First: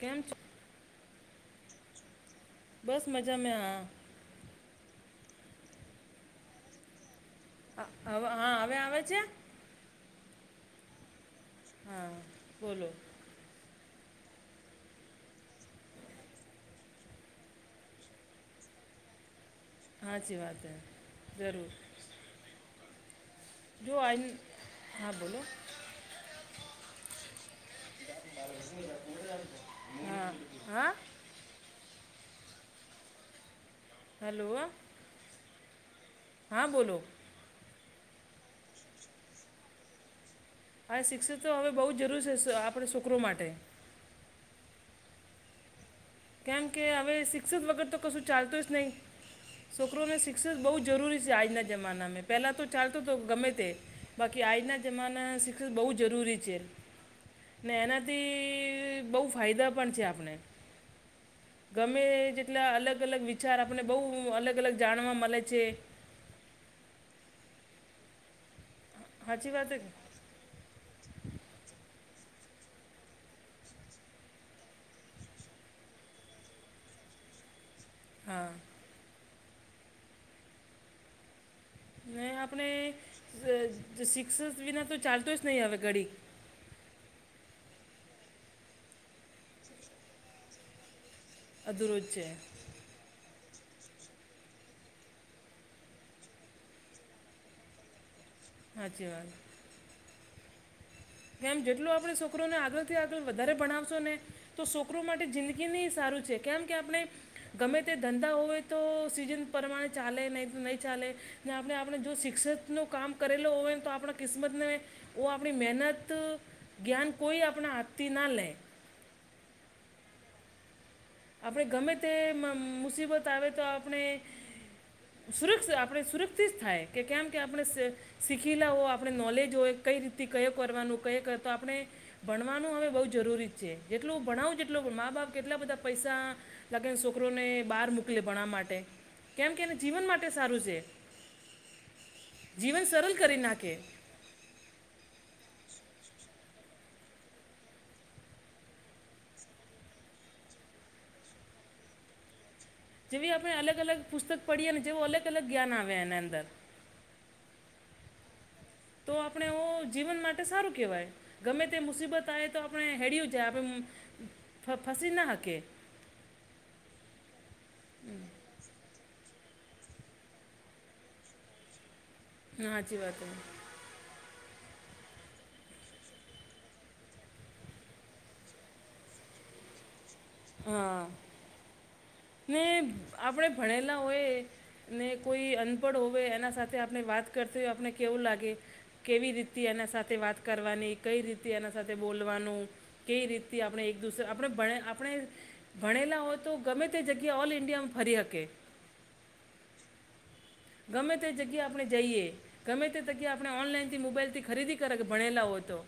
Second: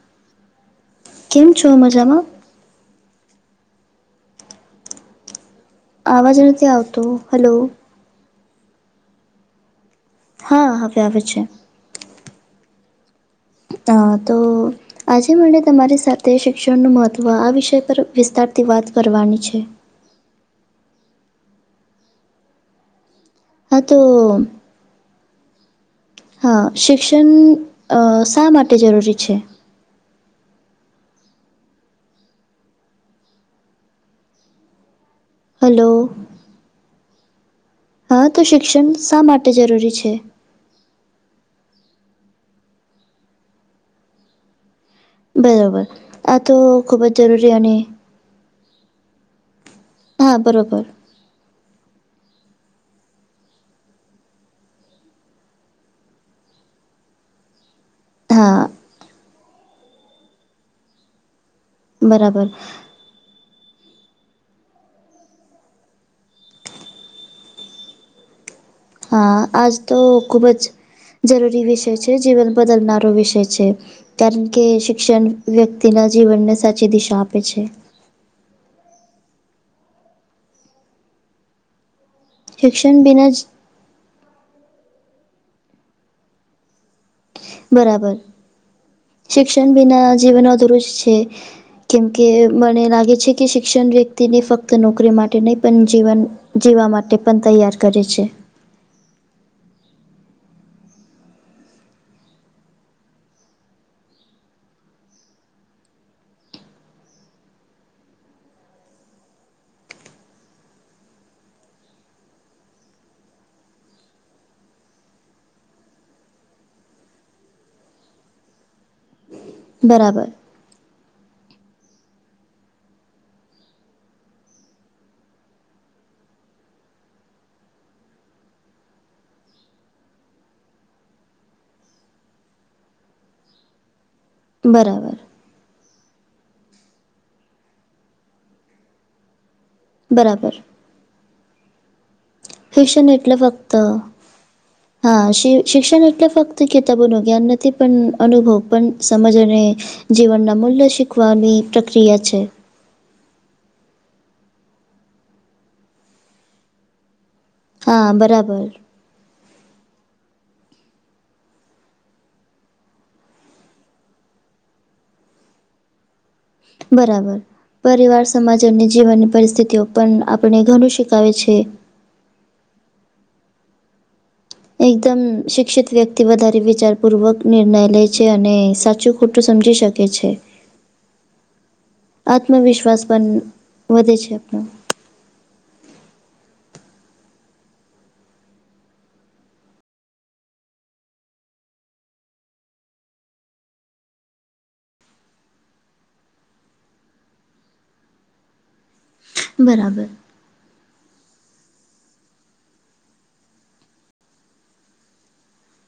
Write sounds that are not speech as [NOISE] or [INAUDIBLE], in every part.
કેમ છો? કેમ છો મજામાં? બસ મજા માં. આવાજ નથી આવતો, હલો. અ હવે હા હવે આવે છે? હા, હવે આવે છે. હા બોલો. હા તો આજે મને તમારી સાથે શિક્ષણનું મહત્વ, આ વિષય પર વિસ્તારથી વાત કરવાની છે. હાચી વાત હે, જરૂર. હા જો તો આન, હા બોલો. હા શિક્ષણ. અ શા માટે જરૂરી છે હા હા. હલો. હલો. હા બોલો. હા તો શિક્ષણ શા માટે જરૂરી છે? હા શિક્ષણ તો હવે બહુ જરૂર છે, આ આપણે શોકરો માટે. બરાબર, આ તો ખૂબ જ જરૂરી અને ચાલતોશ નહીં, છોકરોને હા શિક્ષણ બહુ બરોબર જરૂરી છે, આજના જમાનામાં પહેલાં તો ચાલતું તો ગમેતે, બાકી આજના જમાના શિક્ષણ બહુ જરૂરી છે. ને હા એનાથી બહુ ફાયદા પણ છે આપણને. ગમે બરાબર જેટલા અલગ અલગ વિચાર આપને બહુ અલગ અલગ જાણવા મળે છે. હ સાચી વાત આજ હે કે તો ખુબ જ જરૂરી વિષય છે જીવન બદલનારો વિષય છે. કારણ કે શિક્ષણ વ્યક્તિના જીવનને સાચી દિશા આપે છે. હા. ને આપણે શિક્ષણ બિના જ શિક્ષક વિના તો ચાલતું જ નહીં હવે ઘડી બરાબર શિક્ષણ બીના જીવન અધુર જ છે અધૂરો જ છે કેમકે મને લાગે છે કે શિક્ષણ વ્યક્તિને ફક્ત નોકરી માટે નહીં પણ જીવન જીવા માટે પણ તૈયાર કરે છે. હાચી વાત. કેમ જેટલું આપડે છોકરોને આગળથી આગળ વધારે ભણાવશો ને તો છોકરો માટે જિંદગીની સારું છે કેમ કે આપણે ગમે તે ધંધા હોય તો સિઝન પ્રમાણે ચાલે નહીં તો નહીં ચાલે ને આપણે આપણે જો શિક્ષિતનું કામ કરેલો હોય ને તો આપણા કિસ્મતને ઓ આપણી મહેનત તો જ્ઞાન કોઈ આપણા હાથથી ના લે બરાબર. આપણે ગમે તે મુસીબત આવે તો આપણે સુરક્ષિત આપણે સુરક્ષિત થાય કે કેમ કે આપણે શીખેલા હો આપણે નોલેજ હોય કઈ રીતે કયો કરવાનું કયો તો આપણે ભણવાનું હવે બહુ જરૂરી છે જેટલું ભણાવું જેટલું મા બરાબર બાપ કેટલા બધા પૈસા લાગેને છોકરોને બહાર મોકલે ભણવા માટે. કેમ કે એને જીવન માટે બરાબર સારું છે જીવન શિક્ષણ સરળ એટલે કરી નાખે [INAUDIBLE] હા શિક્ષણ એટલે ફક્ત કિતાબો નું જ્ઞાન નથી પણ અનુભવ પણ સમજ અને જીવનના મૂલ્ય શીખવાની પ્રક્રિયા છે. જેવી આપણે અગલ પુસ્તક પડીએ ને જેવું અલગ અલગ જ્ઞાન આવ્યા એના અંદર હા બરાબર. તો આપણે ઓ જીવન માટે સારું કહેવાય. ગમે તે મુશિબત આવે તો આપણે હેળિયુ જાય આપણે ફસી ના હકી બરાબર. પરિવાર સમાજ અને જીવનની પરિસ્થિતિઓ પણ આપણે ઘણું શીખાવે છે. ના હાચી વાત એકદમ શિક્ષિત વ્યક્તિ વધારે વિચારપૂર્વક નિર્ણય લે છે અને સાચું ખોટું સમજી શકે. કે છે. હા. ને આત્મવિશ્વાસ પણ આપણેે ભણેલા વધે છે હોય આપણો. ને કોઈ અનપડ હોવે એના સાથે આપણે વાત કરતી હોય આપને કેવું લાગે કેવી રીતે એના સાથે વાત કરવાની કઈ રીતે એના સાથે બોલવાનું કઈ રીત આપણે એક દૂસર આપણે ભણે આપણે ભણેલા હોય તો ગમે તે જગ્યા ઓલ ઇન્ડિયા ફરી શકીએ. બરાબર. ગમે તે જગ્યા આપણે જઈએ ગમે તે જગ્યા આપણે ઓનલાઈન થી મોબાઈલ થી ખરીદી કરે ભણેલા હોય તો.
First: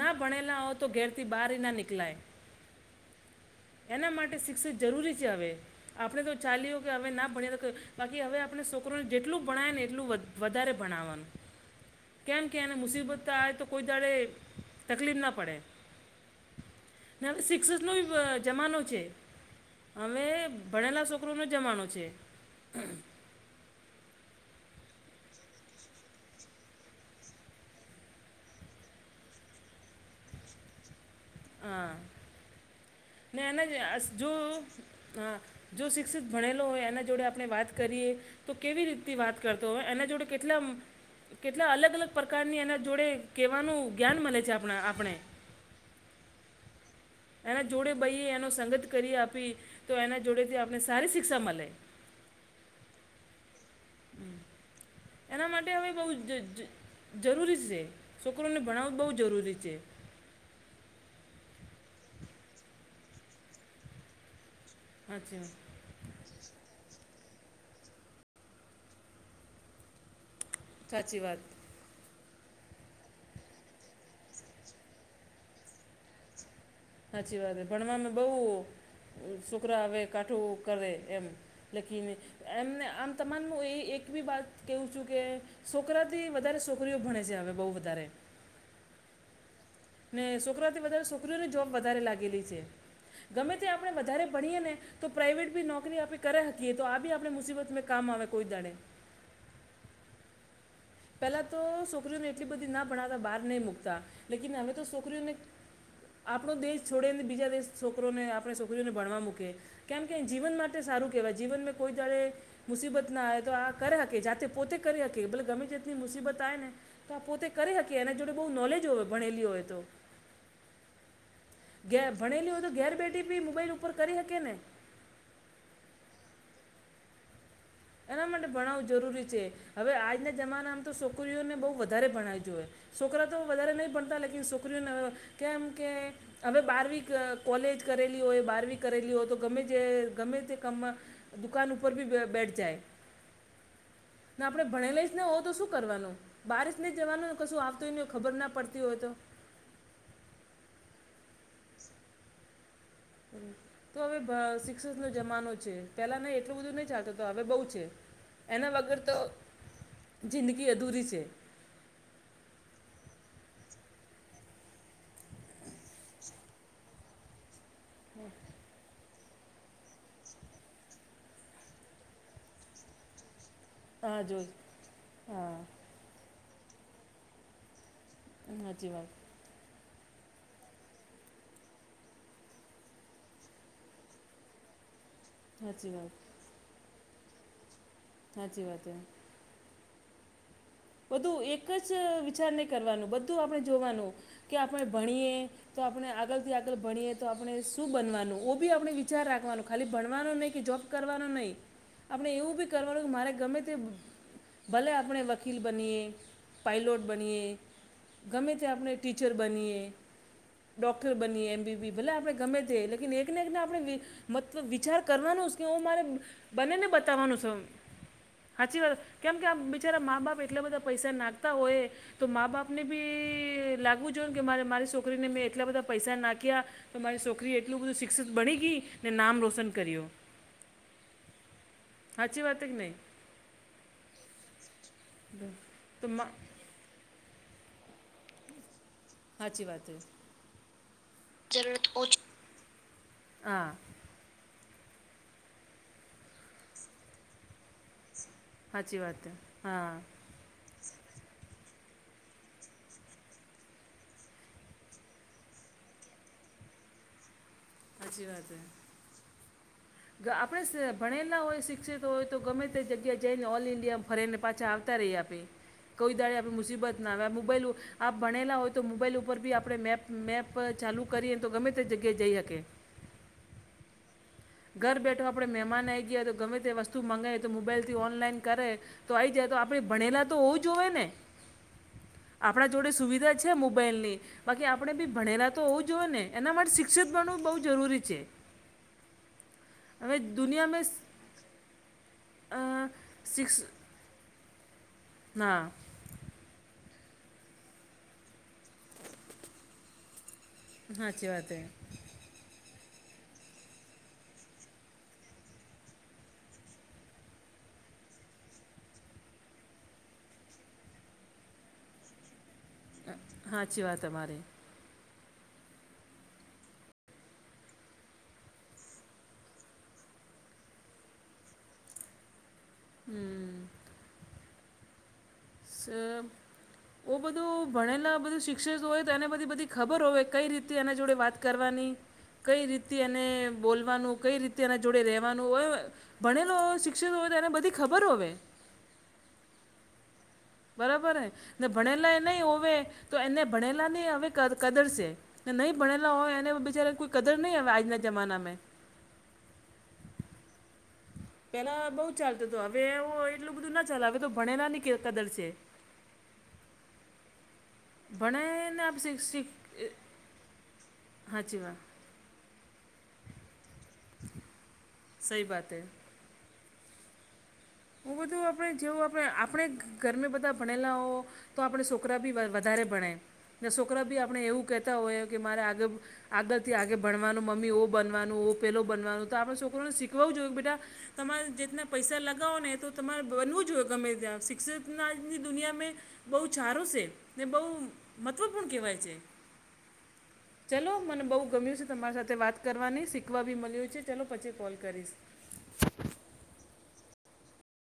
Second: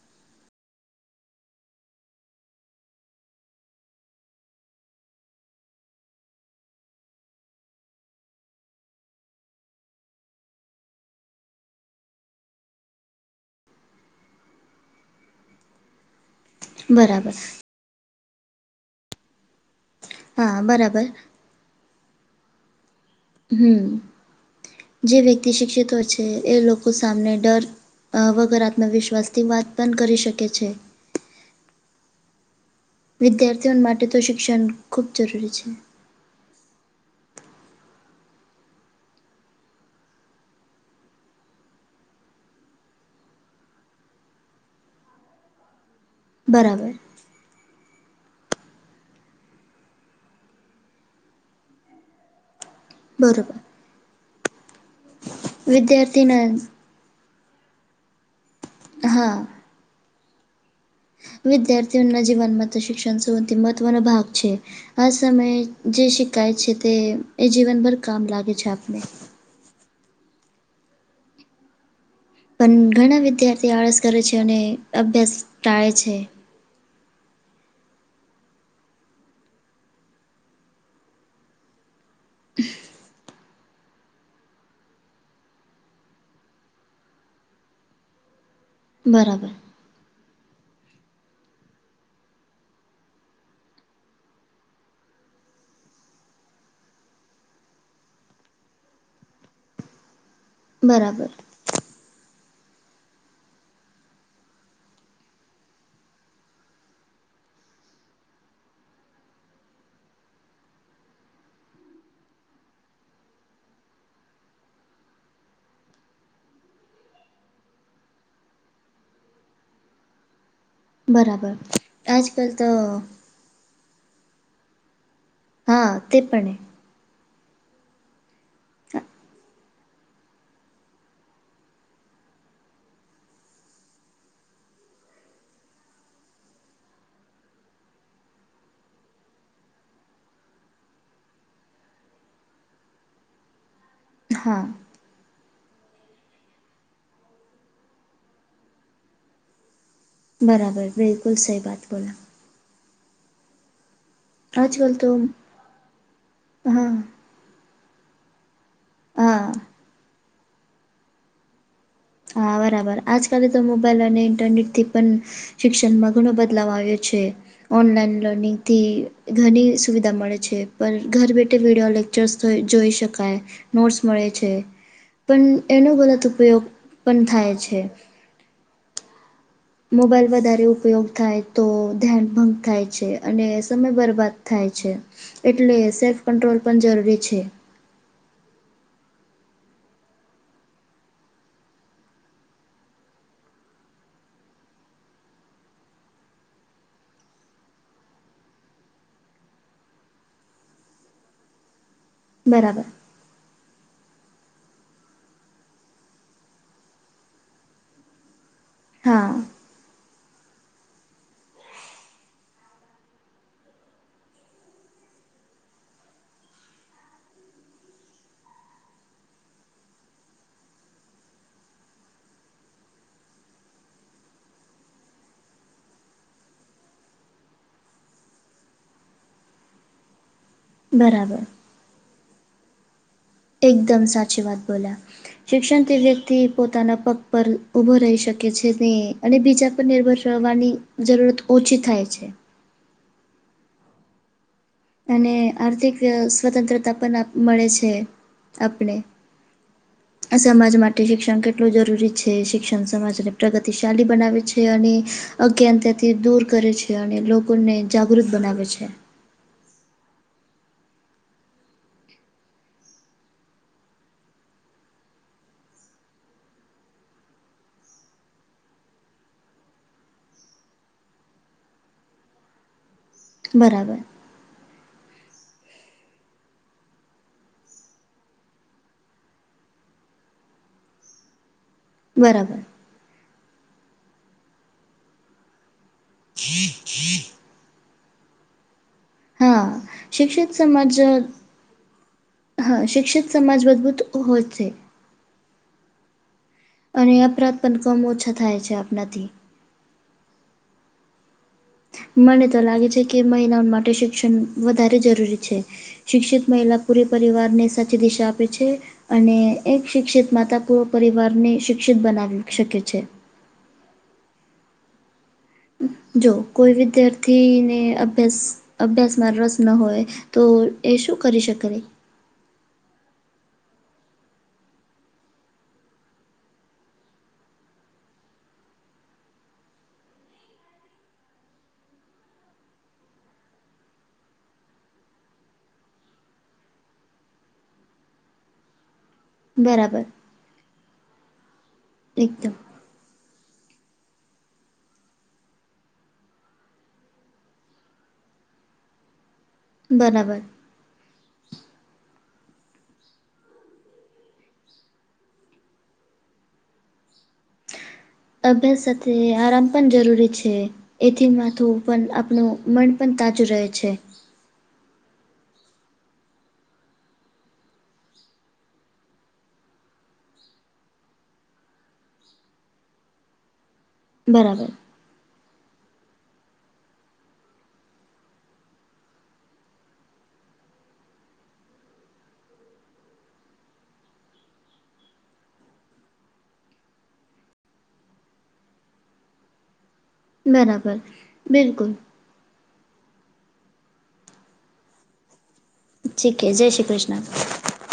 ના ભણેલા હો તો ઘેર થી બહાર ના નીકલાય. હ. એના માટે શિક્ષણ જરૂરી છે હવે આપડે તો ચાલી હો ગયા હવે ના ભણીએ [UNINTELLIGIBLE] બાકી હવે આપણે સો કરોન જેટલું ભણાય ને એટલું વધારે ભણવાનું કેમ કે એને મુસીબતતા આવે તો કોઈ દાડે તકલીફ ન પડે. બરાબર. હવે સિક્સસનો [UNINTELLIGIBLE] જમાનો છે. અવે હા, બરાબર. ભણેલા સોકરોનો જમાનો છે. હમ્મ, જે વ્યક્તિ શિક્ષિત હોય છે એ લોકો સામે ડર. અ વગર આત્મવિશ્વાસથી વાત પણ કરી શકે છે. હા વિદ્યાર્થીઓ માટે તો [UNINTELLIGIBLE] જો શિક્ષણ ખૂબ હ જરૂરી છે. જો શિ ક્ષિત ભણેલો હોય એના જોડે આપણે વાત કરીએ તો કેવી રીતથી વાત કરતો હોય એના જોડે કેટલા આમ કેટલા અલગ-અલગ પરકારની એના જોડે કેવાનું જ્ઞાન મલે છે, આપણા આપણે. બરાબર એના જોડે બહિયે એનો સંગત કરીએ આપી તો એના જોડેથી આપણે સારી શિક્ષા મલે. બરોબર [INAUDIBLE] એના માટે હવે બહુ વિદ્યાર્થીના જ-જ-જરૂરી છે, છોકરોને ભણાવવું બહુ હા જરૂરી છે. વિદ્યાર્થીઓના જીવનમાં તો શિક્ષણ સૌથી મહત્વનો ભાગ છે, આ સાચી સમયે જે શિકાય છે તે એ જીવનભર કામ લાગે છે આપણને. સાચી વાત. પન ઘણા વિદ્યાર્થી આળસ કરે છે અને અભ્યાસ ટાળે છે. હાચી વાત હે ભણવામાં બઉ સોકરા હવે કાઠું કરે એમ, લેકિન એમને આમ તમામ હોએ એક બી વાત કેવું છું કે સોકરાથી વધારે સોકરીઓ ભણે છે, હવે બહુ વધારે. બરાબર ને સોકરાઓથી વધારે સોકરીઓની જોબ વધારે લાગેલી છે, ગમે તે આપણે વધારે ભણીએ ને તો પ્રાઈવેટ બી નોકરી આપે કરે હકીએ તો આ બી આપે મુસીબત કામ આવે કોઈ દાડે. બરાબર પહેલાં તો સોકરીઓને એટલી બધી ના ભણતા બહાર નહી મુકતા લેકીન હવે તો છોકરીઓને આપણો દેશ છોડીને બીજા દેશ છોકરોને આપણે સોકરીઓને ભણવા મુકે કેમ કે જીવન માટે સારું કેહવાય જીવન મે કોઈ દાડે મુસીબત ના આવે તો આ કરે હકે જાતે પોતે કરી હકે ભલે ગમે તે ની મુસીબત આએ ને તો આ પોતે કરી હકીએ એના જોડે બહુ નોલેજ હોય ભણેલી હોય તો. બરાબર ઘે આજ-કલ ભણેલી હોય તો. ઘેર બેઠી બી મોબાઈલ ઉપર કરી હકે ને. હા, તે પણે. એના માટે ભણાવવું જરૂરી છે, હવે આજના જમાનામ તો સોકરીઓને બહુ વધારે ભણાવી જોએ. સોકરા તો વધારે નહી ભણતા લેકીન સોકરીઓને [UNINTELLIGIBLE] કેમ કે હવે બારવી ક-કોલેજ કરેલી હોય, બારવી કરેલી હોય તો ગમે તે ગમે તે કમમાં દુકાન ઉપર બી બ-બેઠ જાય, ને આપણે ભણેલા નો હોવ તો શું કરવાનું, બારીસ ન જવાનું કશું આવતુંય ન હોય ખબર ના પડતી હોય તો. બરાબર બિલકુલ સહી બાત બોલા. તો હવે ભ આજકાલ શિક્ષકનો તો જમાનો છે, પેલા ના એટલું બધું હા નહી ચાલતું તો હવે બહુ છે, એના વગર તો હા જિંદગી અધૂરી છે. હા, બરાબર આજ-કાલે તો મોબાઈલ અને ઇન્ટરનેટથી પણ શિક્ષણમાં ઘણો બદલાવ આવ્યો છે, ઓનલાઈન લર્નિંગથી. અનેક સુવિધા મળે છે, પણ ઘર બેઠા બેઠા લેક્ચર્સ જોઈ શકાય. નોટ્સ હા મળે જોઈ છે, હા પણ એનો ગલત ઉપયોગ પણ થાય છે. [UNINTELLIGIBLE] વાત મોબાઈલ વધારે ઉપયોગ થાય તો ધ્યાન ભંગ થાય છે, અને સમય બરબાદ થાય છે. એટલે સાચી વાત સેલ્ફ કંટ્રોલ પણ જરૂરી છે. સાચી વાત છે. બધું એક જ વિચાર નહી કરવાનું બધું જ આપણે કે આપણે ભણીએ. તો આપણે આગળથી આગળ ભણીએ તો આપણે શું બનવાનું ઓ બી આપણે વિચાર રાખવાનો ખાલી ભણવાનો નહીં કે જોબ... કરવાનું નહીં આપણે એવું બી બરાબર કરવાનું મારે ગમે તે ભલે આપણે.... વકીલ બનીએ, પાયલોટ બનીએ, ગમે ત્યાં આપણે ટીચર હા બનીએ. ડોક્ટર બનીએ એમબીબી ભલે આપણે ગમે તે લેકિન એકને એક આપણે... મતલબ વિચાર કરવાનો છે કે હું મારે બનીને બતાવવાનું છે. સાચી વાત કેમ કે આ બિચારા મા બાપ એટલા બધા પૈસા નાખતા હોય. તો મા બાપને બી લાગવું જોઈને કે મારે મારી છોકરીને બી મેં એટલા બધા પૈસા નાખ્યા. તો મારી છોકરી એટલું બધું શિક્ષિત બની ગઈને નામ રોશન કર્યું. બરાબર. હાચી વાત જ નઈ. એકદમ સાચી વાત બોલ્યા શિક્ષણથી તો મા વ્યક્તિ... પોતાના પગ પર ઊભો રહી શકે છે તે... અને સાચી બીજા વાત પર છે નિર્ભર રહેવાની જરૂરત ઓછી થાય છે. હા. અને આર્થિક... સ્વતંત્રતા પણ મળે છે. આપણે.... સાચી વાત છે હા સમાજ માટે શિક્ષણ કેટલું જરૂરી છે શિક્ષણ સમાજને પ્રગતિશાલી બનાવે છે. અને... અજ્ઞાનતા્યાથી દૂર કરે છે અને લોકોને સાચી જાગૃત વાત બનાવે છે. આપણે ભણેલા હોય શિક્ષિત હોય તો ગમે તે જગ્યા જઈ ને ઓલ ઈન્ડિયામાં ફરે ને પાછા... [UNINTELLIGIBLE] આપે કોઈ દાડી આપે મુસીબત ના આવે મોબાઈલ... આપ ભણેલા હોય તો મોબાઈલ ઉપર બી આપણે મેપ મેપ ચાલુ કરીએ તો ગમે તે જગ્યાએ જઈ શકે. બરાબર. ઘર બેઠો આપણે મહેમાન આવી ગયા તો ગમે તે વસ્તુ મગાય તો મોબાઈલથી ઓનલાઈન કરે. તો આવી જાય તો આપણેે ભણેલા તો હોવુ જોએ ને. બરાબર આપણા જોડે સુવિધા છે મોબાઈલની બાકી આપણે બી ભણેલા તો... તો હોવું જોએ ને એના માટે શિક્ષિત બનવું બહુ જરૂરી છે. હા હવે શિક્ષિત દુનિયામાં સમાજ. હા શિક્ષિત શિક્ષ સમાજ મજબૂત..... [UNINTELLIGIBLE] ના. અને અપરાધ પણ કમ ઓછા થાય આપણાથી... હાચી વાત. મને તો લાગે છે કે મહિલાઓ માટે શિક્ષણ વધારે જરૂરી છે. શિક્ષિત મહિલા પૂરી પરિવાર ને સાચી દિશા આપે છે. અને એક શિક્ષિત માતા પુરો પરિવારને શિક્ષિત બનાવી શકે છે. હાચી વાત તમારી. જો કોઈ વિદ્યાર્થીને અભ્યાસ અભ્યાસમાં રસ ન હોય. તો એ શું કરી શકે. હમ... સ... ઓ બધું ભણેલા બધું શિક્ષકો હોય તો એને બધી બધી ખબર હોય કઈ રીતે એના જોડે વાત. કરવાની કઈ રીતે એને બોલવાનું કઈ રીતે એના જોડે રહેવાનું. ભણેલો હોય શિક્ષિત હોય તો એને બધી ખબર હો. બરાબર..... બરાબર હ ને ભણેલા એ એકદમ નહી. તો એને ભણેલા નહી હવે કડલ છે. નહી ભણેલા હોય એને બચાર કોઈ કદર નહી. આવે આજના જમાનાં મેં. બરાબર.... પેલા બઉ ચાલતું હતું. હવે એવું એટલું બધું ના ચલે હવે તો ભણેલા ની કદર છે. અભ્યાસ ભણાયને આપ સાથે શિક્ષિત આરામ પણ જરૂરી છે. એથી હાચી માથું વાત પણ આપનું મન પણ તાજું રહે છે. સહી બાત હે? હ બધું આપણે જેવું આપણે આપણે ઘરમે બધા ભણેલા હો્ તો આપણે સોકરા બી વધારે ભણે સોકરા બી આપણે એવું બરાબર કેતા હોય કે મારે આગર. આગળથી આગે ભણવાનું મમ્મી ઓ બનવાનું, ઓ પેલો બનવાનું, તો આપણે સોકરોને શીખવવું જોઈએ કે બેટા. તમારે જેતના પૈસા લાગે. ન તો તમારે બનવું જોઈએ ગમે ત્યાં શિક્ષકના [UNINTELLIGIBLE] દુનિયા મે. બઉ ચારો ને બઉ મતલબ પણ કેવાય છે. [INAUDIBLE] ચાલો બરાબર મને મને બઉ ગમ્યું સે બિલકુલ તમારી સાથે. વાત કરવાની શીખવા બી મલ્યુ છે. ચલો પછી કોલ કરીશ. ઠીકે જય શ્રી કૃષ્ણ.